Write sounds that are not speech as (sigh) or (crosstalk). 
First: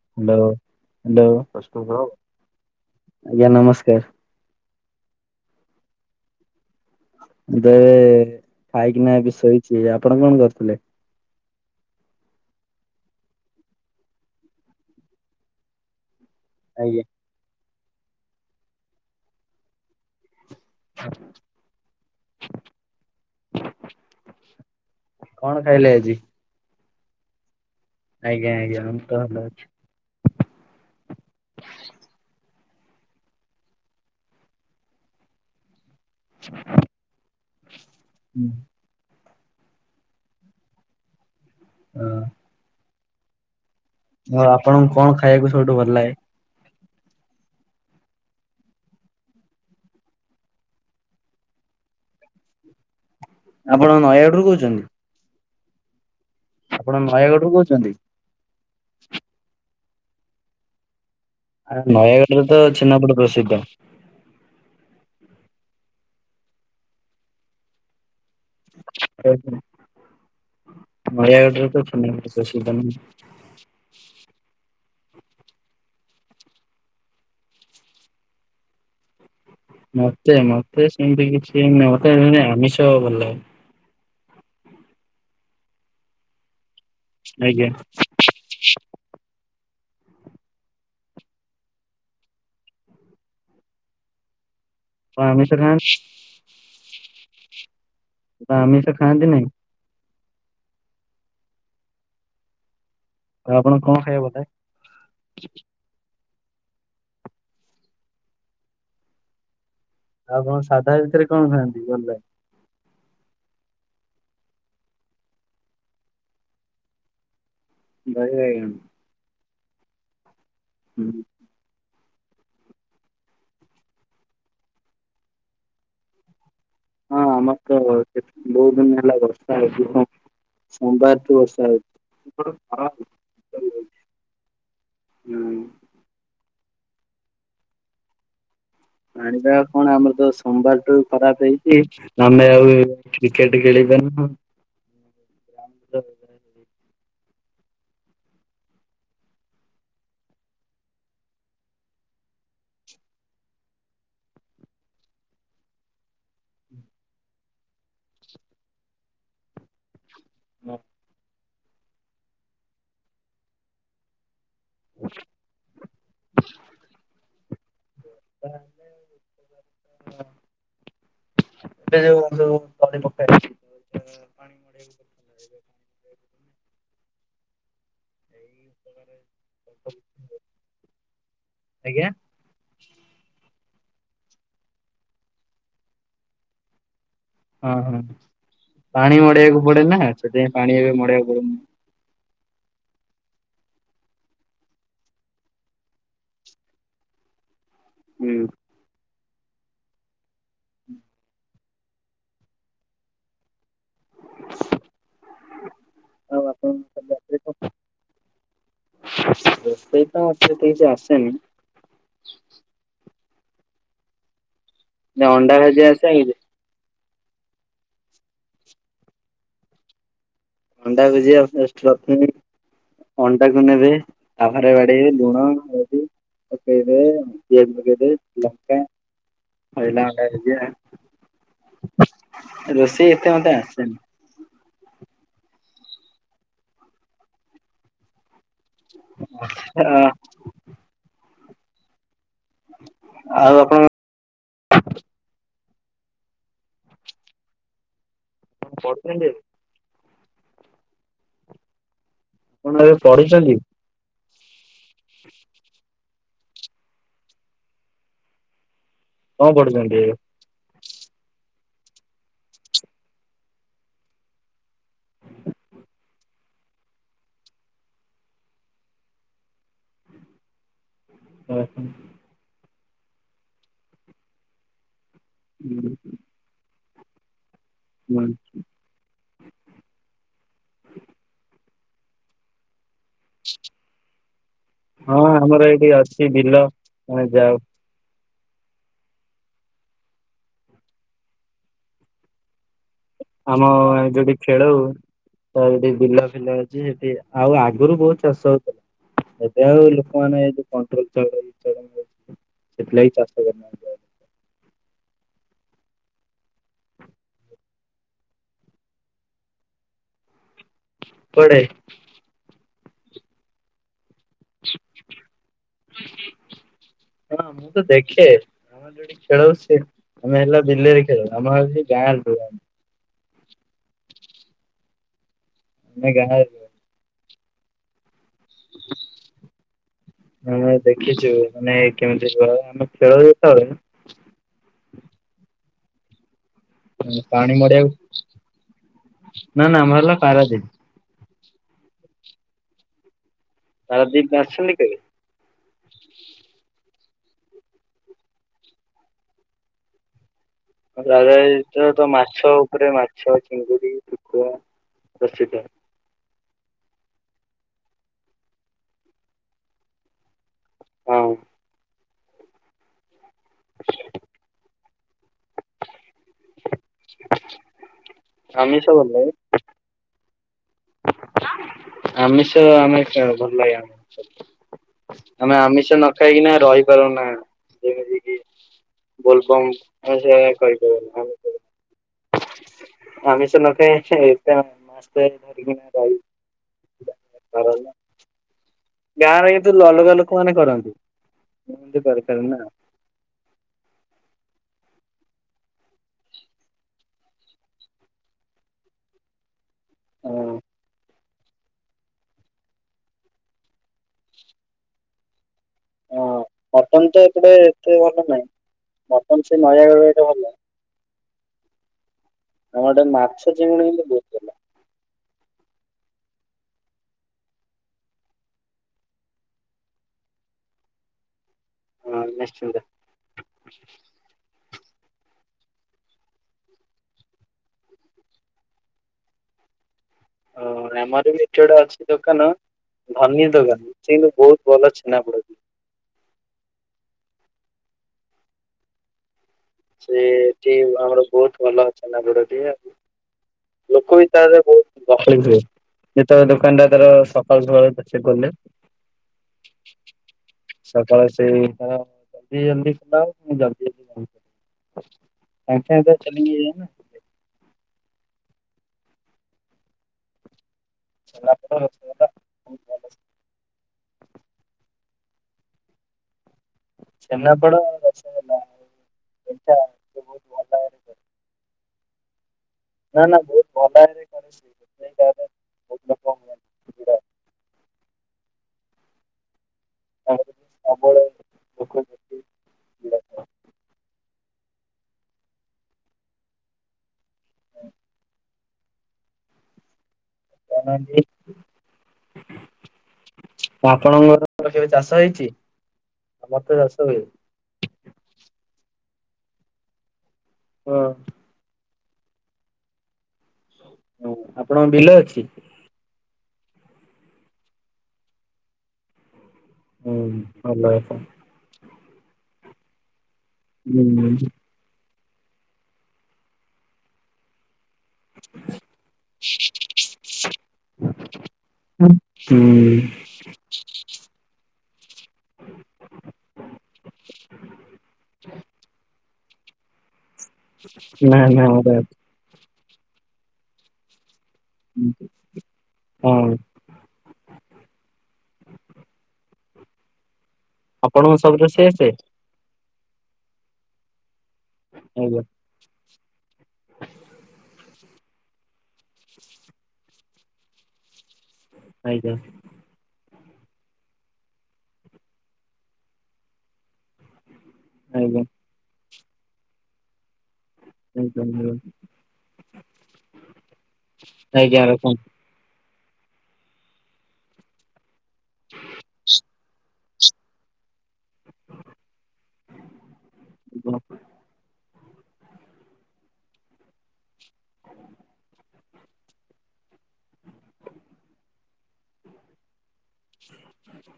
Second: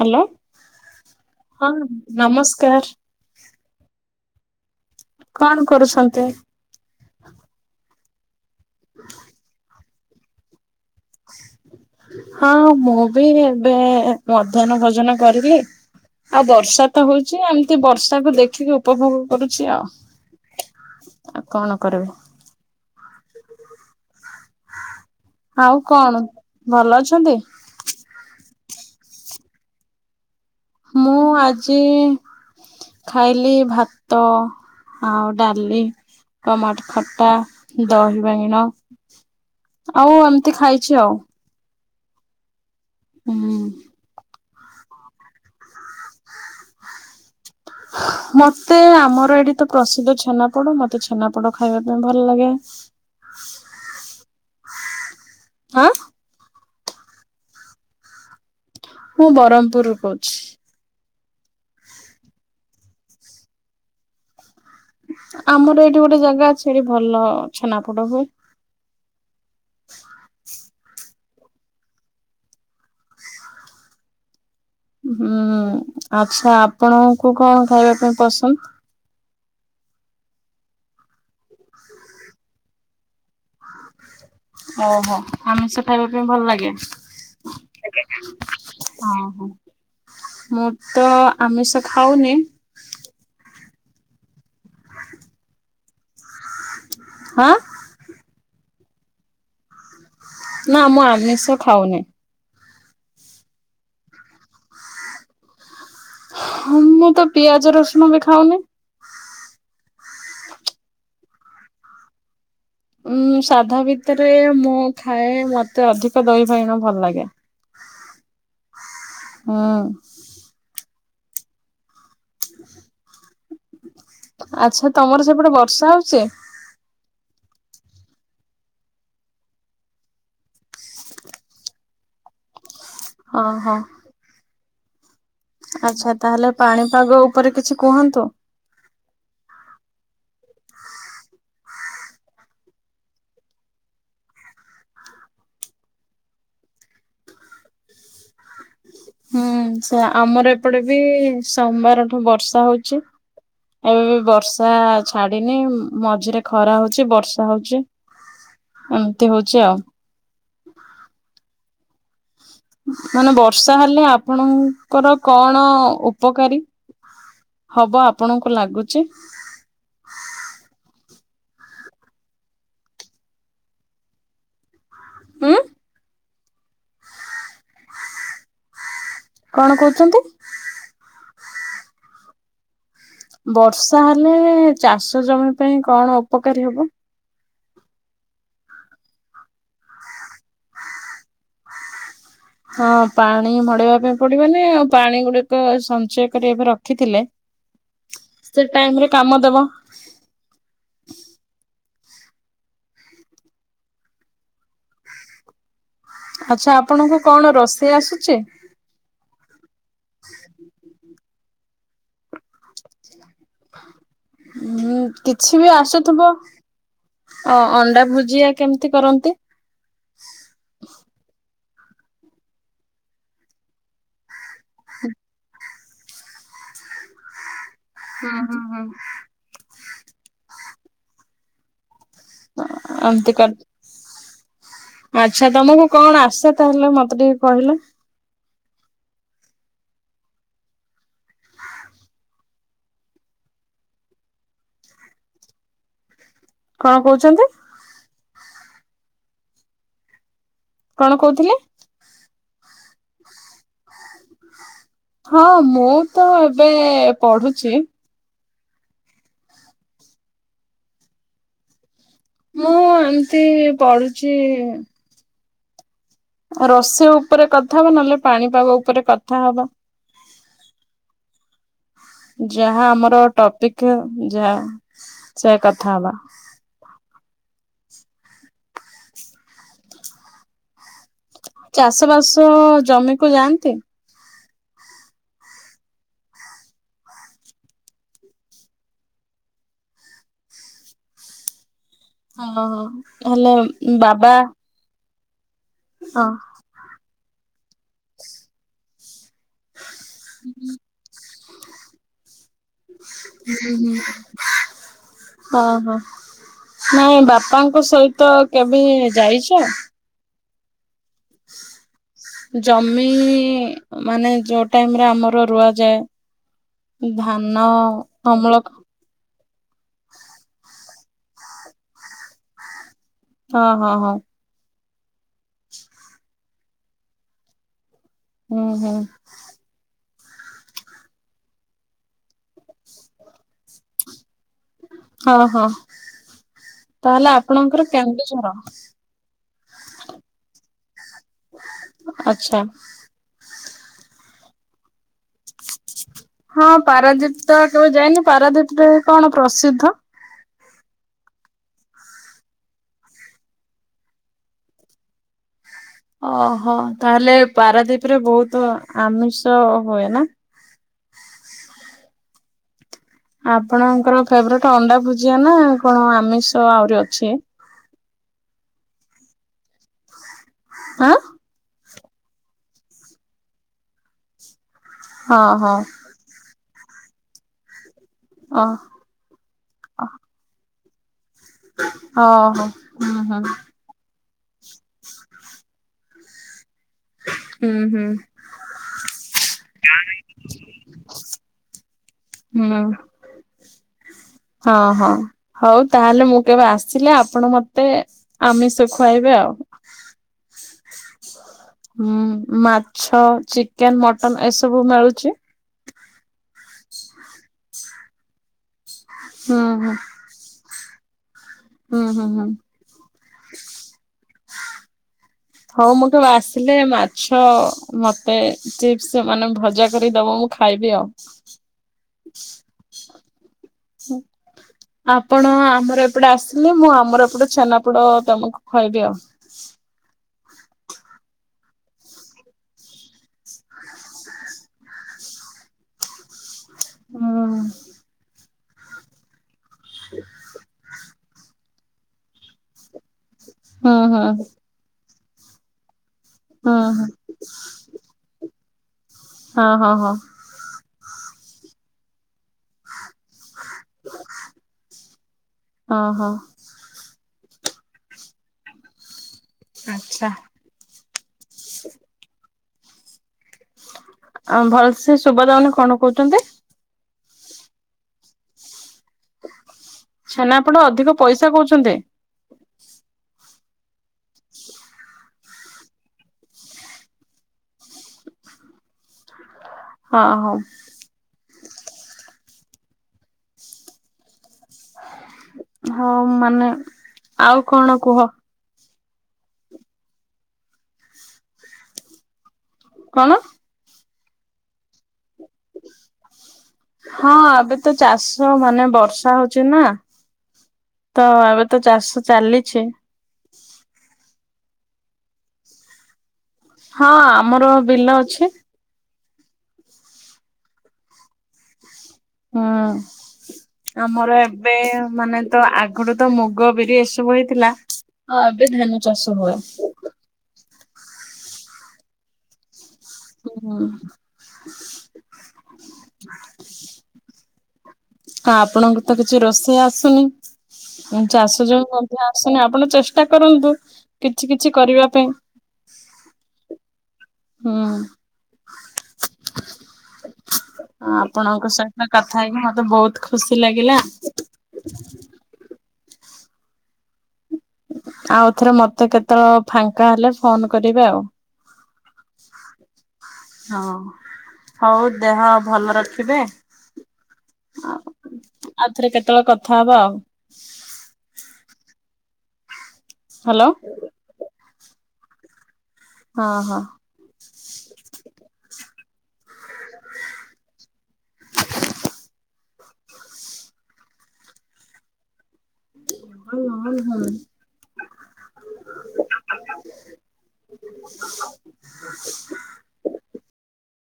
Hello hello ହଁ hello ନମସ୍କାର ଆଜ୍ଞା ନମସ୍କାର । କଣ କରୁଛନ୍ତି । ଦେ ଖାଇକିନା ବ ଏବେ ଶୋଇଛି ଆପଣ କଣ କରୁଥିଲେ । ହଁ ମୁଁ ବି ଏବେ ମଧ୍ୟାହ୍ନ ଭୋଜନ କରିଲି । ଆଉ ବର୍ଷା ଆଜ୍ଞା ତ ହଉଛି ଏମିତି ବର୍ଷାକୁୁ ଦେଖିକି ଉପଭୋଗ କରୁଛି ଆଉ । ଆଉ କଣ କରିବୁ । କଣ ଖାଇଲେ ଆଜି । ଭଲ ଅଛନ୍ତି । ଆଜ୍ଞା ଆଜ୍ଞା ମୁଁ ତ ଭଲ ଅଛି । ମୁଁ ଆଜି । ଖାଇଲି ଭାତ ଆଉ ଡାଲି । ଟମାଟ ଖଟା ଦହି ବାଇଁଗିଣ । ଆଉ ଏମିତି ଖାଇଛି ଆଉ । ହଁ। ହୁଁ । ହଁ ଆପଣଙ୍କୁ କଣ ଖାଇବାକୁ ସବୁଠୁ ଭଲ ଲାଗେ । ହ ମତେ ଆମର ଏଇଠି ତ ପ୍ରସିଦ୍ଧ ଛେନାପୋଡ ମତେ ଛେନାପୋଡ ଖାଇବା ପାଇଁ ଭଲ ଲାଗେ । ଆପଣ ନୟାଗଡ଼ରୁୁ କହୁଛନ୍ତି । ଆଁ । ଆପଣ ନୟାଗଡ଼ରୁୁ କହୁଛନ୍ତି । ମୁଁ ବରମପୁର ରୁ କହୁଛି । ଆ ନୟାଗଡ଼ ରେ ତ ଛେନାପୋଡ଼ ପ୍ରସିଦ୍ଧ। ଆମର ଏଇଠି ଗୋଟେ ଜାଗା ଅଛି ସେଠି ଭଲ ଛେନାପୋଟ ହୁଏ । ଆଉ ହ ନୟାଗଡ ରେ ଛେନା ପୋଡ ପ୍ରସିଧ। ହୁଁ ଆଚ୍ଛା ଆପଣଙ୍କୁ କଣ ଖାଇବା ପାଇଁ ପସନ୍ଦ । ମତେ ମୋତେ ସେମିତି କିଛି ମତେ ଆମିଷ ଭଲ ଲଗେ । ଓହୋ ଆମିଷ ଖାଇବା ପାଇଁ ଭଲ ଲାଗେ । ଆଜ୍ଞା । ଓହୋ। ମୁଁ ତ ଆମିଷ ଖାଉନି । ଆପଣ ଆମିସ ଖା ହାଁ । ଆମିଷ ଖାଆନ୍ତି ନାହିଁ। ନା ମୁଁ ଆମିଷ ଖାଉନି । ଆଉ ଆପଣ କଣ ଖାଇବାକୁ ଭଲ ଲାଗେ। ହଁ ମୁଁ ତ ପିଆଜ ରସୁଣ ବି ଖାଉନି। ଆଉ କଣ ସାଧା ଭିତରେ କଣ ଖାନ୍ତି ଭଲ । ଉଁ ସାଧ ଭିତରେ ମୁଁ ଖାଏ ମତେ ଅଧିକ ଦହି ବାଇଗଣ ଭଲ ଲାଗେ । ଦହି ବାଇଗଣ । ହୁଁ। ହୁଁ । ଆଚ୍ଛା ତମର ସେପଟେ ବର୍ଷା ହଉଛି । ହଁ ଆମର ତ କେ ବହୁତ ଦିନ ହେଲା ବର୍ଷା (inaudible) ସୋମବାର ଠୁ ବର୍ଷା ହଉଚି । ହଁ ହଁ । ହୁଁ ଆଚ୍ଛା ତାହେଲେ ପାଣିପାଗ ଉପରେ କିଛି କୁହନ୍ତୁ । ଆାଣିବା କଣ ଆମର ତ ସୋମବାରଠୁ ଖରାପ ହେଇଛି ଆମେ ଆଉ କ୍ରିକେଟ ଖେଳି ାମ ହୁଁ ସେ ଆମର ଏପଟେ ବି ସୋମବାରଠୁ ବର୍ଷା ହଉଛି ଏବେ ବି ବର୍ଷା ଛାଡିିନି ମଝିରେ ଖରା ହଉଚ ବର୍ଷା ହଉଚ ଏମିତି ହଉଛି ଆଉ ହ ମାନେ ବର୍ଷା ହେଲେ ଆପଣଙ୍କର କଣ ଉପକାରୀ ହବ ଆପଣଙ୍କୁ ଲାଗୁଛି ଏ ଯେ ପକା ପାଣି ହମ୍ଁ ପଡୁଥିଲା। ଏଇ କଣ କହୁଛନ୍ତି ଆଜ୍ଞା ବର୍ଷା ହେଲେ ଚାଷ ଜମି ପାଇଁ କଣ ଉପକାରୀ ହବ ହଁ ହ ପାଣି ମଡେଇବାକୁ ପଡେ ନା ସେଥିପାଇଁ ପାଣି ଏବେ ମଡେଇବାକୁ ପଡୁନି ହଁ ପାଣି ମଡେଇବା ପାଇଁ ପଡିବନି ଆଉ ପାଣି ଗୁଡିକ ସଞ୍ଚୟ କରି ଏବେ ରଖିଥିଲେ ହୁଁ ସେ ଟାଇମରେ କାମ ଦେବ ଆଉ ଆଚ୍ଛା ଆପଣଙ୍କ ଆପଣଙ୍କୁ ରାତିରେ କଣ ରୋଷେଇ ଆସୁଛି ସେଇ ତ ଅ ସେ ସେ ଯେ ଆସେନି ହଁ ନା ଅଣ୍ଡା କିଛି ବି ଭୁଜିଆ ଆସେ ଆସୁଥିବ ଅ ଅଣ୍ଡା ଭୁଜିଆ କେମିତି କରନ୍ତି ଅଣ୍ଡା ଭୁଜିଆ ଫାଷ୍ଟ ପ୍ରଥମେ ଅଣ୍ଡା କ ନେବେ ଆଭାରେ ବାଡେଇବେ ଲୁଣ ପିଲମଙ୍କା ପଇିଲ ହୁଁ ହୁଁ ହୁଁ। ଭଣ୍ଡ ହେ ରୋଷେଇ ଏମତି ଏତେ ମତେ କର ଆସିନ ହଁ ଆଚ୍ଛା ତମକୁ କଣ ଆସେ ତାହେଲେ ମତେ ଟିକେ କହିଲେ ହ ଆଉ ଆପଣ କଣ କହୁଛନ୍ତି ପତଣ୍ଡ କଣ କହୁଥିଲେ କଣ ଏବେ ପଢିଛନ୍ତି ହଁ ମୁଁ ତ ଏବେ ପଢୁଛି ହଁ ପଡ଼ଦଣ୍ଡ ମୁଁ ଏମିତି ପଢୁଛି ରୋଷେଇ ଉପରେ କଥା ହବ ନହେଲେ ପାଣିପାଗ ଉପରେ କଥା ହବ ହ ହୋ ଯାହା ଆମର ଟପିକ ଯାହା ସେ କଥା ହବା ବ ଚାଷ ବାସ ଜମିକୁୁ ଯାଆନ୍ତି ହଁ ଆମର ଏଇଠି ଅଛି ବିଲ ଆମେ ଯାଉ ହଁ ହ ହେଲେ ବାବା ତଠି ବିଲ ହଁ। ଫିଲା ଅଛି ସେଠି ଆଉ ଆଗରୁ ବହୁତ ଚାଷ ହଉଥିଲା ଏବେ ଆଉ କ କଣ୍ଟ୍ରୋଲ ଚଛି ହ ହଁ କରୁନାହାନ୍ତି ଆଉ। ହଁ ହଁ ନାଇଁ ବାପାଙ୍କ ସହିତ କେବେ ଯାଇଛ ପଡ଼େ। ଜମି ମାନେ ଯୋଉ ଟାଇମ ରେ ଆମର ରୁଆଯାଏ । ହଁ ଧାନ ମୁଁ ତ ଦେଖେ ଅମଳ। ଆମର ଯୋଉଠି ଖେଳ ସେ ଆମେ ହେଲା ବିଲେରେ ଖେଳ ଆମ ହଉଛି ଗାଁରେ ଖେଳ (unintelligible) ହଁ ହଁ ହଁ। ଆମେ ଗାଁରେ ଖେଳ। ଉହୁଁ । ଉଁ। ହଁ ହଁ ତାହେଲେ ପାଣି ଆପଣଙ୍କର ମଡିଆକୁ କେନ୍ଦୁଝର। ନା ନା ଆମ ହେଲା ପାରାଦ୍ଵୀପ । ଆଚ୍ଛା । ପାରାଦ୍ଵୀପ ଆସିଛନ୍ତି କେବେ? ହଁ ପାରାଦ୍ବୀପ ତ କେବେ ଯାଇନି ପାରାଦ୍ବୀପ ରେ କଣ ପ୍ରସିଦ୍ଧ? ପାରାଦ୍ବୀପ ତ ତ ମାଛ ଉପରେ ମାଛ ଚିଙ୍ଗୁଡ଼ି ପୁକ । ପ୍ରସିଦ୍ଧ। ଓହୋ ତାହେଲେ ପାରାଦ୍ବୀପ ରେ ବହୁତ ଆମିଷ ହୁଏ ନା । ହଁ। ଆପଣଙ୍କର ଫେବରେଟ ଅଣ୍ଡା ଭୁଜିଆ ନା କଣ ଆମିଷ ଆହୁରି ଅଛି? ଆମିଷ ଭଲ । ଆଁ । ଆମିଷ ଆମେ ଛୁଆବେ (unintelligible) ଭଲପାଇବା ହଁ ଆମେ (unintelligible) ହଁ ଆମିଷ ନ ଖାଇକିନା ରହି ତାର ନା (unintelligible) ଅ ବୋଲବମ୍ ସେ କହି ଓହୋ ହୁଁ ଆମିଷ ହୁଁ ନ ଖାଇ (unintelligible) ହୁଁ ହୁଁ । ଗାଁରେ ଏତୁ ଅଲଗା ଲୋକ ମାନେ କରନ୍ତି। ମୁଁ ତ କରିପାରେ ନା। ହଁ ହଁ ହଉ ତାହେଲେ ମୁଁ କେବେ ଆସିଲେ ଆପଣ ମତେ ଆମିଷ ଖୁଆଇବେ ଆଉ । ହଁ। ହୁଁ ମାଛ, ଚିକେନ, ମଟନ ଏସବୁ ମିଳୁଛି। ହଁ ମଟନ ତ ଏପଟେ ଏତେ ଭଲ ନାଇଁ ମଟନ ସେ ହୁଁ ହୁଁ। ନୟାଗଡ଼ ରେ ଏକା ଭଲ । ହୁଁ ହୁଁ । ଆମ ଆଡ଼େ ମାଛ ଚିଙ୍ଗୁଡ଼ି ହେଲେ ବହୁତ ଭଲ । ହଉ ମୁଁ ତ ଆସିଲେ ମାଛ ମତେ ଚିପ୍ସ ମାନେ ଭଜା କରିଦବ ମୁଁ ଖାଇବି ଆଉ। ହଁ ନିଶ୍ଚିତ। ଚିଂ। ଆପଣ ଆମର ଏପଟେ ଆସିଲେ ମୁଁ ଆମର ଏପଟେ ଛେନାପୋଡ ତମକୁ ଖୁଆଇବି ଆଉ । ହ ଆମର ବି ଏଠି ଗୋଟେ ଅଛି ଦୋକାନ ଧନି ଦୋକାନୀ କିନ୍ତୁ ବହୁତ ଭଲ ଛେନାପୋଡ଼ ଦି ହୁଁ। ସେଠି ଆମର ବହୁତ ଭଲ ଛେନାପୋଡ ଦିଏ ଆଉ। ହଁ ହଁ । ଗହଳି ବି (inaudible) ହୁଏ । ସେ ତ ଦୋକାନ ଟା ତାର ସକାଳୁ ସକାଳୁ ପଛେ ଖୋଲେ। ହଁ ହଁ ହଁ। ସକାଳେ ସେଇ ତ ଜଲଦି ଜଲଦି ଖୋଲା ହବ ପୁଣି ଜଲଦି ସାଙ୍ଗେ ସାଙ୍ଗେ ହଁ ତ ହଁ ଚାଲି କି ଯିବ ନା । ଆଚ୍ଛା । ଛେନାପୋଡ଼, ରସବରା। ଆ ଭଲସେ ଶୁଭାଯାଉନି କଣ କହୁଛନ୍ତି? ଛେନାପୋଡ, ରସଗୋଲା ମିିଠା । ଛେନାପୋଡ଼ ଅଧିକ ପଇସା କହୁଛନ୍ତି। ନା ନା ବୋହୁତ ଭଲ ଭାବରେ (unintelligible) ବୋହୁତ ଭଲ। ହଁ ହୋଉ। ତାଙ୍କର (unintelligible) ହଁ ମାନେ ଆଉ କଣ କୁହ? (unintelligible) କଣ? ଆପଣଙ୍କର କେବେ ଚାଷ ହେଇଚି। ହଁ ଏବେ ତ ଚାଷ ମାନେ ବର୍ଷା ହୋଉଚି ନା। ହଁ ତ ଏବେତ ଚାଷ ଚାଲିଚି। ହୋଉ ଆପଣଙ୍କ ବିଲ ଅଛି? ହଁ ଆମର ବିଲ ଅଛି। ହୁଁ (unintelligible) ହୁଁ ଆମର ହୁଁ ଏବେ ମାନେ ତ ଆଗରୁ ତ ମୁଗ ବିରି ଏସବୁ ହେଇଥିଲା। ହଁ ଏବେ ଧାନ ଚାଷୁ ହଏ। (unintelligible) ହୁଁ, ହୁଁ। ଆପଣଙ୍କତ କିଛି ରୋଷେଇ ଆସୁନି ଉଁ ନା ଚାଷ ନା ଯୋଉ ଏଇଟା ମଧ୍ୟ ଆସୁନି ଆପଣ ଚେଷ୍ଟା କରନ୍ତୁ କିଛି କିଛି କରିବା ପାଇଁ। ହଁ ହୁଁ। ଆପଣଙ୍କୁ ସବୁ ଆପଣଙ୍କ ରୋଷେଇ ଆସେ? ସହିତ କଥା ହେଇକି ମତେ ବୋହୁତ ଖୁସି ଲାଗିଲା। ଆଜ୍ଞା। (unintelligible) ଆଉ ଥରେ ମତେ କେତେବେଳେ ଫାଙ୍କା ହେଲେ ଫୋନ କରିବେ ଆଉ। ନାଇତ ହଁ ହୋଉ ଦେହ ଭଲ ରଖିବେ। ଆଜ୍ଞା। ଆଉ ଥରେ କେତେବେଳେ କଥା ହବା ଆଉ। (unintelligible) ହ୍ୟାଲୋ ଆଜ୍ଞା ରଖନ୍ତୁ। ହଁ ହଁ। ଭ (unintelligible) ଉଁ ଉଁ ହୁଁ। (inaudible)